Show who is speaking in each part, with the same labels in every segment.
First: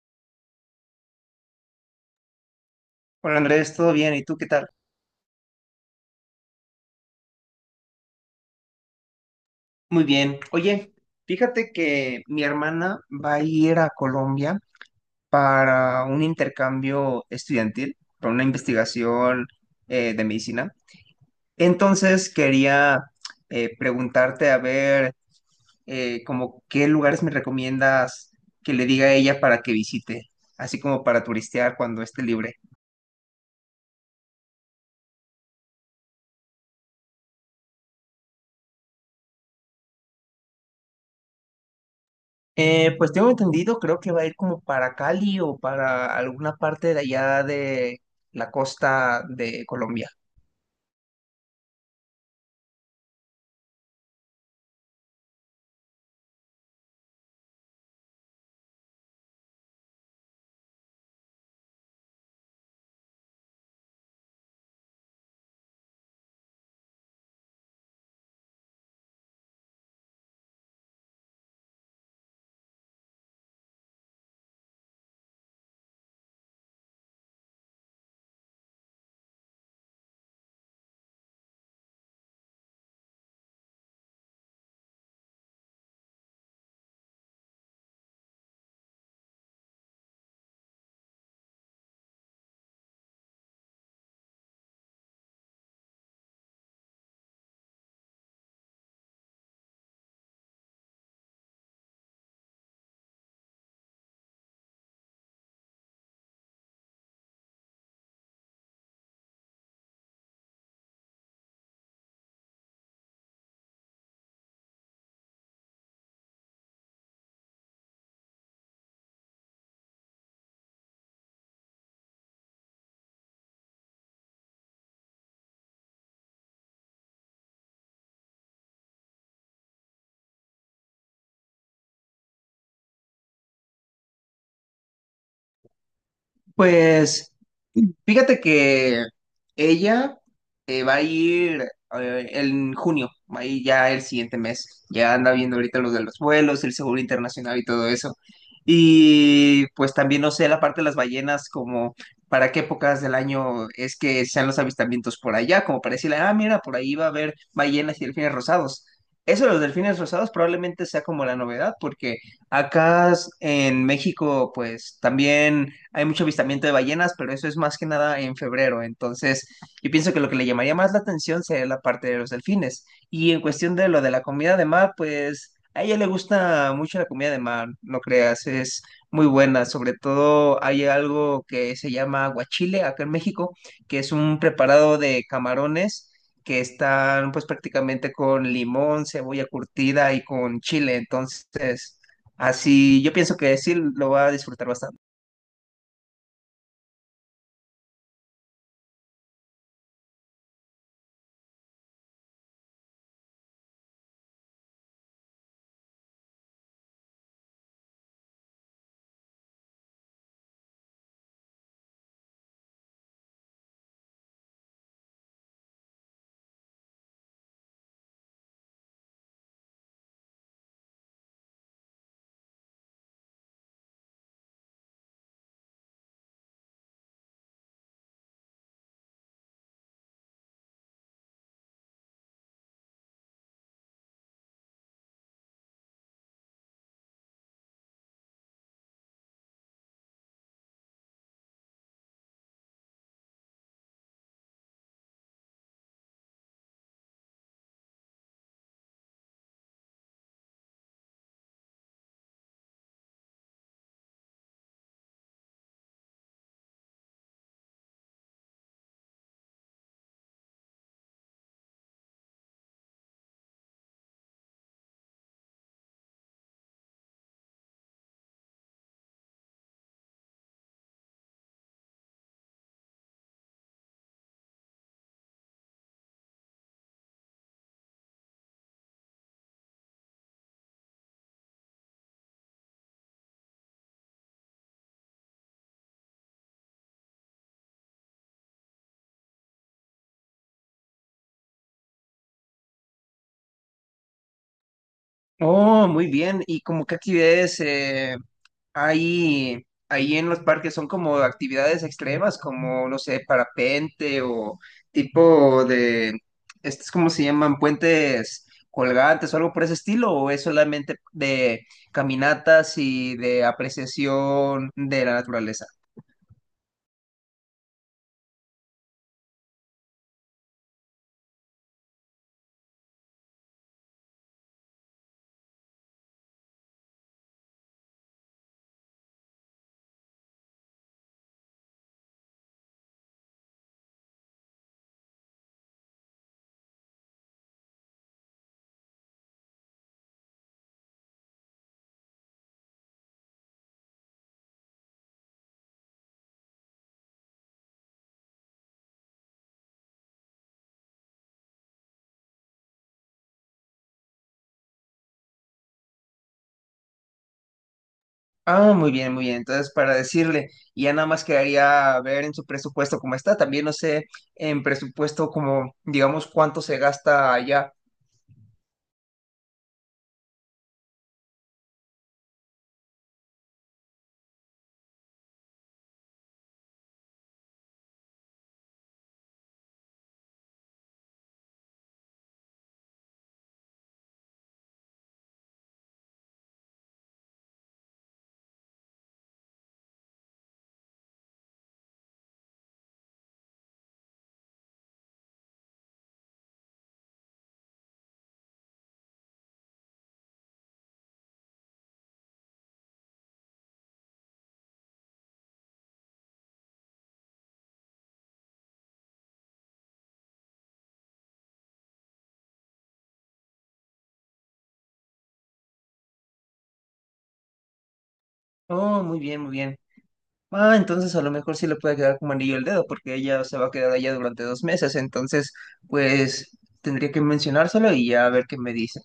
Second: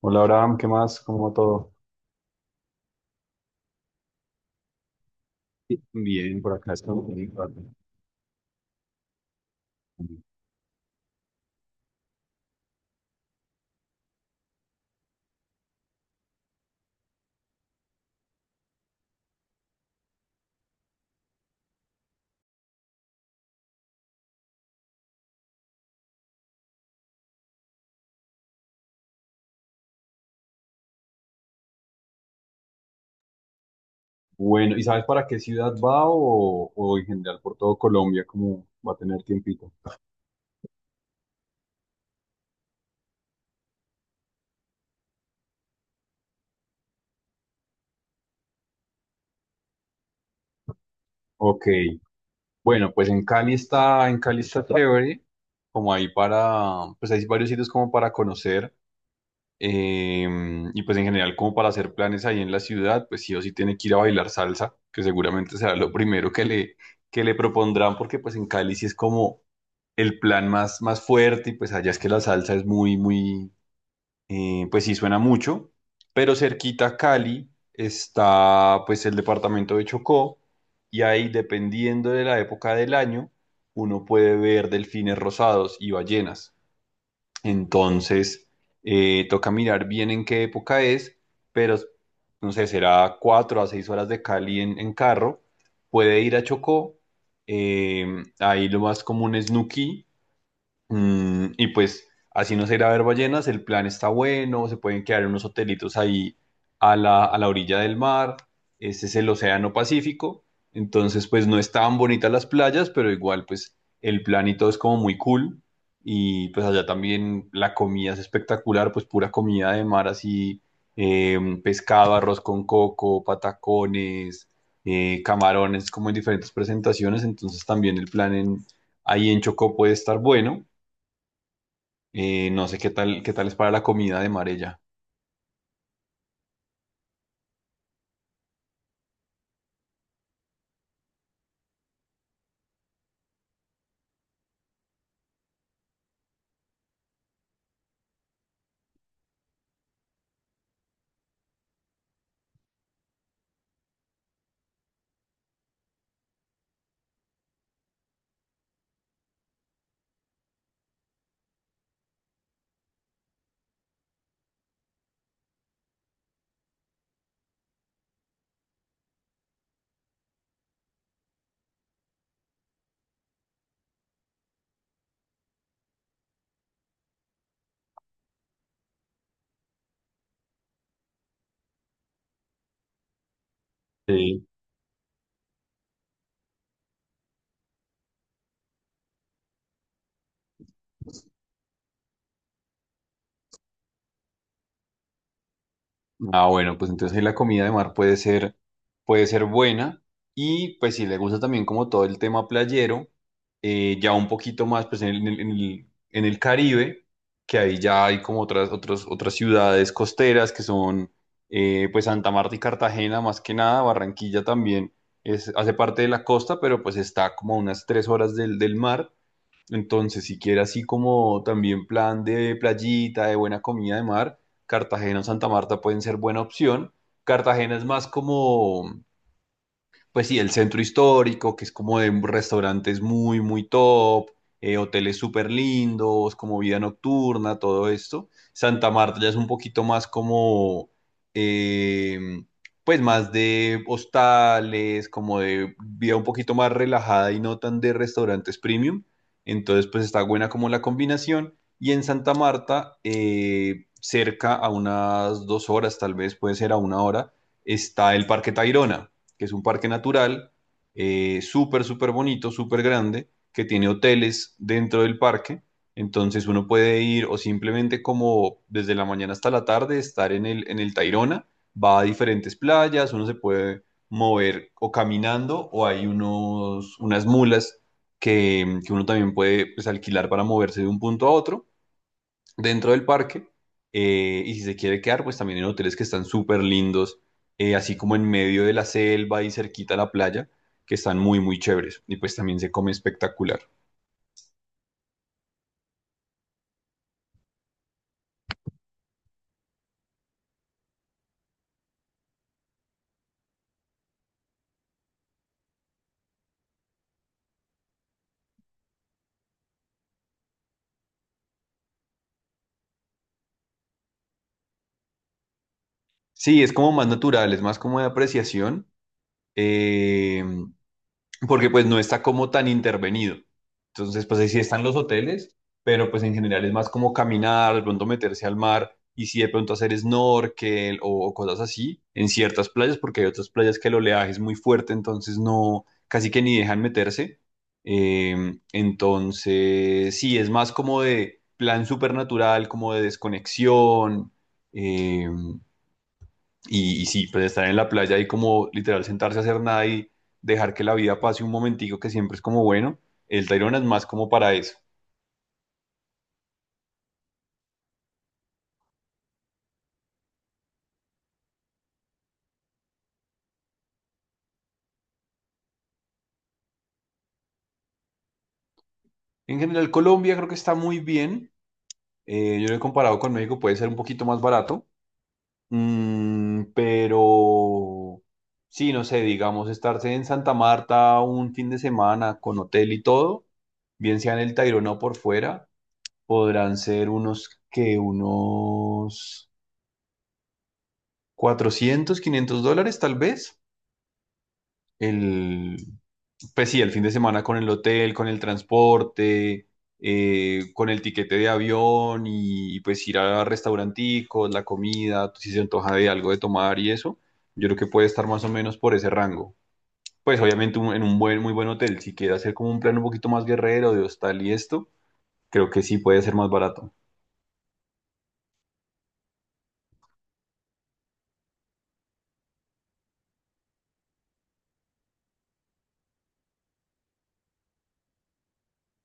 Speaker 1: Hola Abraham, ¿qué más? ¿Cómo va todo?
Speaker 2: Hola Andrés, ¿todo bien? ¿Y tú qué tal?
Speaker 1: Bien, por acá está.
Speaker 2: Muy bien. Oye, fíjate que mi hermana va a ir a Colombia para un intercambio estudiantil, para una investigación de medicina. Entonces quería preguntarte a ver, como qué lugares me recomiendas que le diga a ella para que visite, así como para turistear cuando esté libre.
Speaker 1: Bueno, ¿y sabes para qué ciudad va o en general por todo Colombia, como va a tener tiempito?
Speaker 2: Pues tengo entendido, creo que va a ir como para Cali o para alguna parte de allá de la costa de Colombia.
Speaker 1: Ok, bueno, pues en Cali está chévere, como ahí para, pues hay varios sitios como para conocer, eh, y pues en general como para hacer planes ahí en la ciudad, pues sí o sí tiene que ir a bailar salsa, que seguramente será lo primero que le propondrán, porque pues en Cali sí es como el plan más, más fuerte y pues allá es que la salsa es muy, muy, pues sí suena mucho, pero cerquita a Cali está pues el departamento de Chocó y ahí, dependiendo de la época del año, uno puede ver delfines rosados y ballenas. Entonces toca mirar bien en qué época es, pero no sé, será 4 a 6 horas de Cali en carro, puede ir a Chocó. eh, Ahí lo más común es Nuquí. Y pues así no se irá a ver ballenas, el plan está bueno, se pueden quedar en unos hotelitos ahí a la orilla del mar, este es el Océano Pacífico, entonces pues no es tan bonitas las playas, pero igual pues el plan y todo es como muy cool y pues allá también la comida es espectacular, pues pura comida de mar así, pescado, arroz con coco, patacones, camarones como en diferentes presentaciones, entonces también el plan ahí en Chocó puede estar bueno. No sé qué tal es para la comida de mar ella.
Speaker 2: Pues fíjate que ella, va a ir en junio, va a ir ya el siguiente mes. Ya anda viendo ahorita los de los vuelos, el seguro internacional y todo eso. Y pues también no sé la parte de las ballenas, como para qué épocas del año es que sean los avistamientos por allá, como para decirle, ah, mira, por ahí va a haber ballenas y delfines rosados. Eso de los delfines rosados probablemente sea como la novedad, porque acá en México, pues también hay mucho avistamiento de ballenas, pero eso es más que nada en febrero. Entonces, yo pienso que lo que le llamaría más la atención sería la parte de los delfines. Y en cuestión de lo de la comida de mar, pues a ella le gusta mucho la comida de mar, no creas, es muy buena. Sobre todo hay algo que se llama aguachile acá en México, que es un
Speaker 1: Sí.
Speaker 2: preparado de camarones que están pues prácticamente con limón, cebolla curtida y con chile. Entonces, así yo pienso que sí lo va a disfrutar bastante.
Speaker 1: Ah, bueno, pues entonces ahí la comida de mar puede ser buena. Y pues si le gusta también como todo el tema playero, ya un poquito más pues en el Caribe, que ahí ya hay como otras ciudades costeras que son pues Santa Marta y Cartagena más que nada. Barranquilla también es, hace parte de la costa, pero pues está como a unas 3 horas del mar. Entonces, si quiere así como también plan de playita, de buena comida de mar, Cartagena o Santa Marta pueden ser buena opción. Cartagena es más como pues sí, el centro histórico, que es como de restaurantes muy, muy top, hoteles súper lindos, como vida nocturna, todo esto. Santa Marta ya es un poquito más como, eh, pues más de hostales, como de vida un poquito más relajada y no tan de restaurantes premium. Entonces, pues está buena como la combinación. Y en Santa Marta, cerca a unas 2 horas, tal vez puede ser a una hora, está el Parque Tayrona, que es un parque natural súper, súper bonito, súper grande, que tiene hoteles dentro del parque. Entonces uno puede ir o simplemente como desde la mañana hasta la tarde estar en el Tayrona, va a diferentes playas, uno se puede mover o caminando o hay unos, unas mulas que uno también puede pues alquilar para moverse de un punto a otro dentro del parque. Y si se quiere quedar, pues también en hoteles que están súper lindos, así como en medio de la selva y cerquita a la playa, que están muy, muy chéveres. Y pues también se come espectacular.
Speaker 2: Oh, muy bien. ¿Y como qué actividades? Ahí en los parques son como actividades extremas, como, no sé, ¿parapente o tipo de, estos como se llaman? ¿Puentes colgantes o algo por ese estilo, o es solamente de caminatas y de apreciación de la naturaleza?
Speaker 1: Sí, es como más natural, es más como de apreciación. eh, Porque pues no está como tan intervenido. Entonces, pues ahí sí están los hoteles, pero pues en general es más como caminar, de pronto meterse al mar y sí de pronto hacer snorkel o cosas así en ciertas playas, porque hay otras playas que el oleaje es muy fuerte, entonces no, casi que ni dejan meterse. Entonces, sí, es más como de plan supernatural, como de desconexión. em, y, y sí, pues estar en la playa y como literal sentarse a hacer nada y dejar que la vida pase un momentico que siempre es como bueno, el Tayrona es más como para eso.
Speaker 2: Ah, muy bien, muy bien. Entonces, para decirle, y ya nada más quedaría ver en su presupuesto cómo está. También no sé, en presupuesto como, digamos, cuánto se gasta allá.
Speaker 1: En general, Colombia creo que está muy bien. Yo lo he comparado con México, puede ser un poquito más barato. Pero sí, no sé, digamos, estarse en Santa Marta un fin de semana con hotel y todo, bien sea en el Tayrona o por fuera, podrán ser unos 400 500 dólares tal vez. el, pues sí, el fin de semana con el hotel, con el transporte, con el tiquete de avión y pues ir a restauranticos, la comida, si se antoja de algo de tomar y eso, yo creo que puede estar más o menos por ese rango. Pues obviamente en un muy buen hotel, si quiere hacer como un plan un poquito más guerrero de hostal y esto, creo que sí puede ser más barato.
Speaker 2: Oh, muy bien, muy bien. Ah, entonces a lo mejor sí le puede quedar como anillo el dedo, porque ella se va a quedar allá durante 2 meses, entonces pues tendría que mencionárselo y ya a ver qué me dice.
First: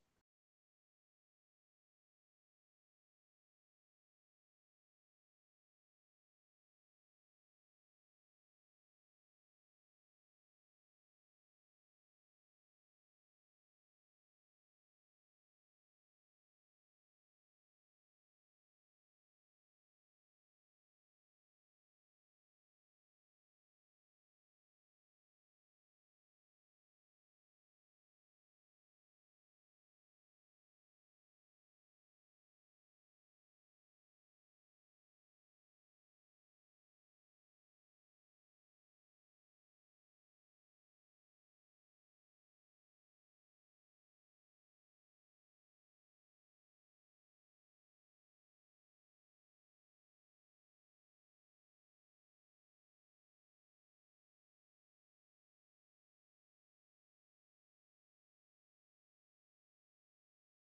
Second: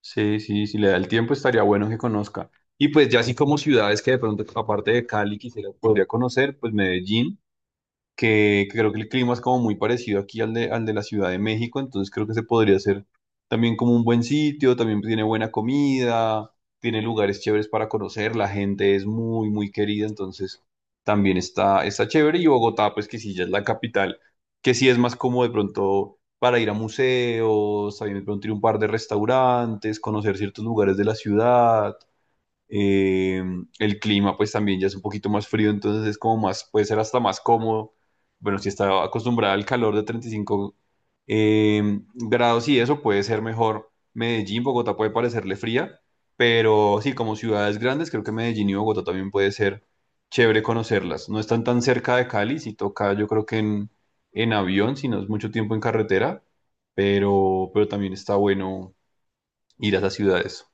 Speaker 1: Sí, sí, si le da el tiempo estaría bueno que conozca. Y pues ya así como ciudades que de pronto, aparte de Cali, quisiera, podría conocer, pues Medellín. Que creo que el clima es como muy parecido aquí al de la Ciudad de México, entonces creo que se podría hacer también como un buen sitio, también tiene buena comida, tiene lugares chéveres para conocer, la gente es muy, muy querida, entonces también está chévere. Y Bogotá, pues que sí, ya es la capital, que sí es más como de pronto para ir a museos, también de pronto ir a un par de restaurantes, conocer ciertos lugares de la ciudad. Eh, el clima pues también ya es un poquito más frío, entonces es como más, puede ser hasta más cómodo. Bueno, si está acostumbrada al calor de 35 grados y eso puede ser mejor. Medellín, Bogotá puede parecerle fría, pero sí, como ciudades grandes, creo que Medellín y Bogotá también puede ser chévere conocerlas. No están tan cerca de Cali, si toca yo creo que en avión, si no es mucho tiempo en carretera, pero también está bueno ir a esas ciudades.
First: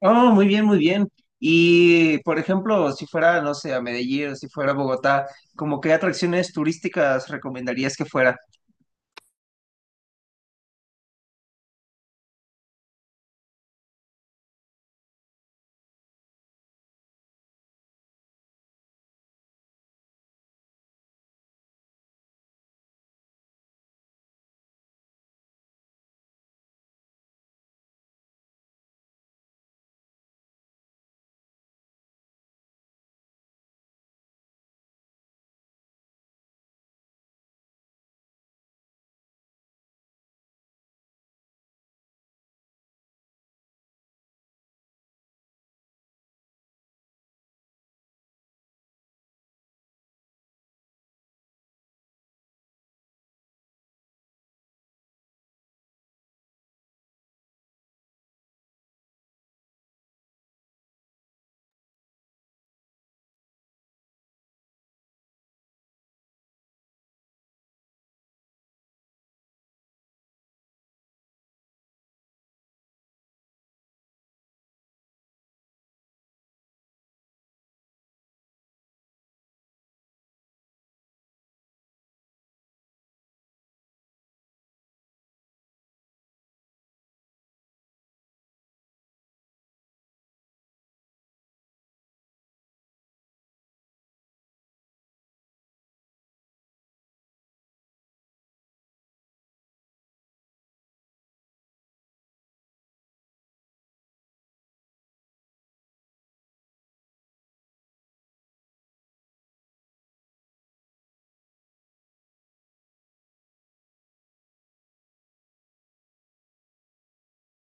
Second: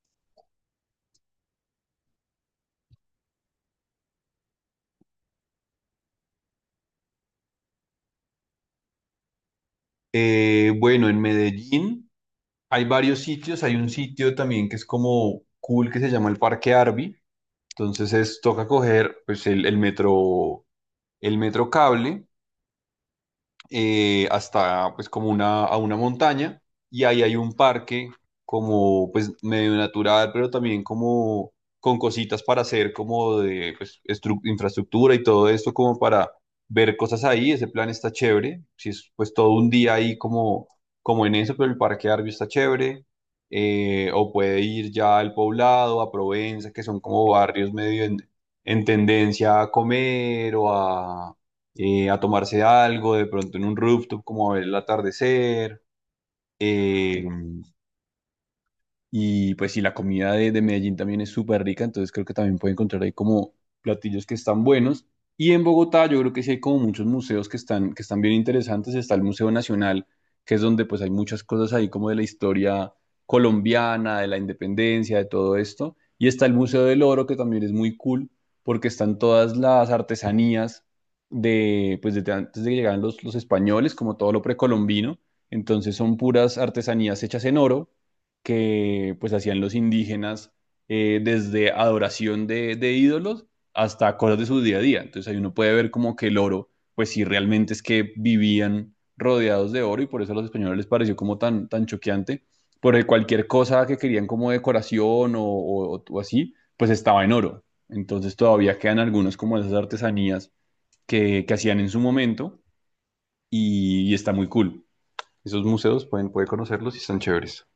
Speaker 2: Oh, muy bien, muy bien. Y por ejemplo, si fuera, no sé, a Medellín o si fuera a Bogotá, ¿como qué atracciones turísticas recomendarías que fuera?
Speaker 1: Bueno, en Medellín hay varios sitios, hay un sitio también que es como cool que se llama el Parque Arby. Entonces es, toca coger pues el metro, el metro cable hasta pues como a una montaña y ahí hay un parque como pues medio natural, pero también como con cositas para hacer como de pues, infraestructura y todo esto como para ver cosas ahí, ese plan está chévere, si es pues todo un día ahí como, como en eso, pero el Parque Arby está chévere. O puede ir ya al Poblado, a Provenza, que son como barrios medio en tendencia a comer o a tomarse algo, de pronto en un rooftop, como a ver el atardecer. eh, y pues sí, la comida de Medellín también es súper rica, entonces creo que también puede encontrar ahí como platillos que están buenos. Y en Bogotá yo creo que sí hay como muchos museos que están, bien interesantes. Está el Museo Nacional, que es donde pues hay muchas cosas ahí como de la historia colombiana, de la independencia, de todo esto. Y está el Museo del Oro, que también es muy cool, porque están todas las artesanías pues desde antes de que llegaran los españoles, como todo lo precolombino. Entonces son puras artesanías hechas en oro que pues hacían los indígenas desde adoración de ídolos hasta cosas de su día a día. Entonces ahí uno puede ver como que el oro, pues sí, realmente es que vivían rodeados de oro y por eso a los españoles les pareció como tan, tan choqueante, porque cualquier cosa que querían como decoración o así, pues estaba en oro. Entonces todavía quedan algunos como de esas artesanías que hacían en su momento y está muy cool. Esos museos pueden, puede conocerlos y están chéveres.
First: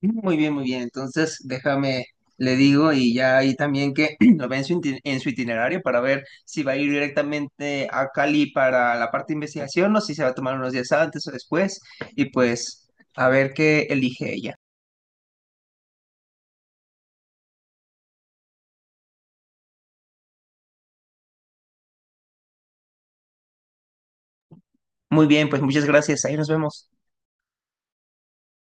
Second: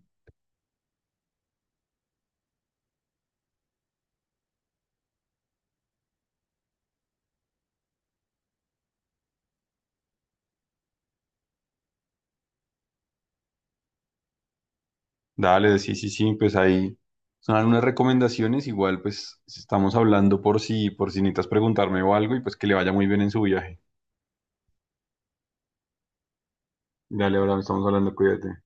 Speaker 2: Muy bien, muy bien. Entonces, déjame, le digo, y ya ahí también que lo ve en su, en su itinerario para ver si va a ir directamente a Cali para la parte de investigación o si se va a tomar unos días antes o después, y pues a ver qué elige ella.
Speaker 1: Dale, sí, sí, sí, pues ahí son algunas recomendaciones. Igual, pues si estamos hablando por si necesitas preguntarme o algo y pues que le vaya muy bien en su viaje.
Speaker 2: Muy bien, pues muchas gracias. Ahí nos vemos.
Speaker 1: Dale, ahora estamos hablando, cuídate.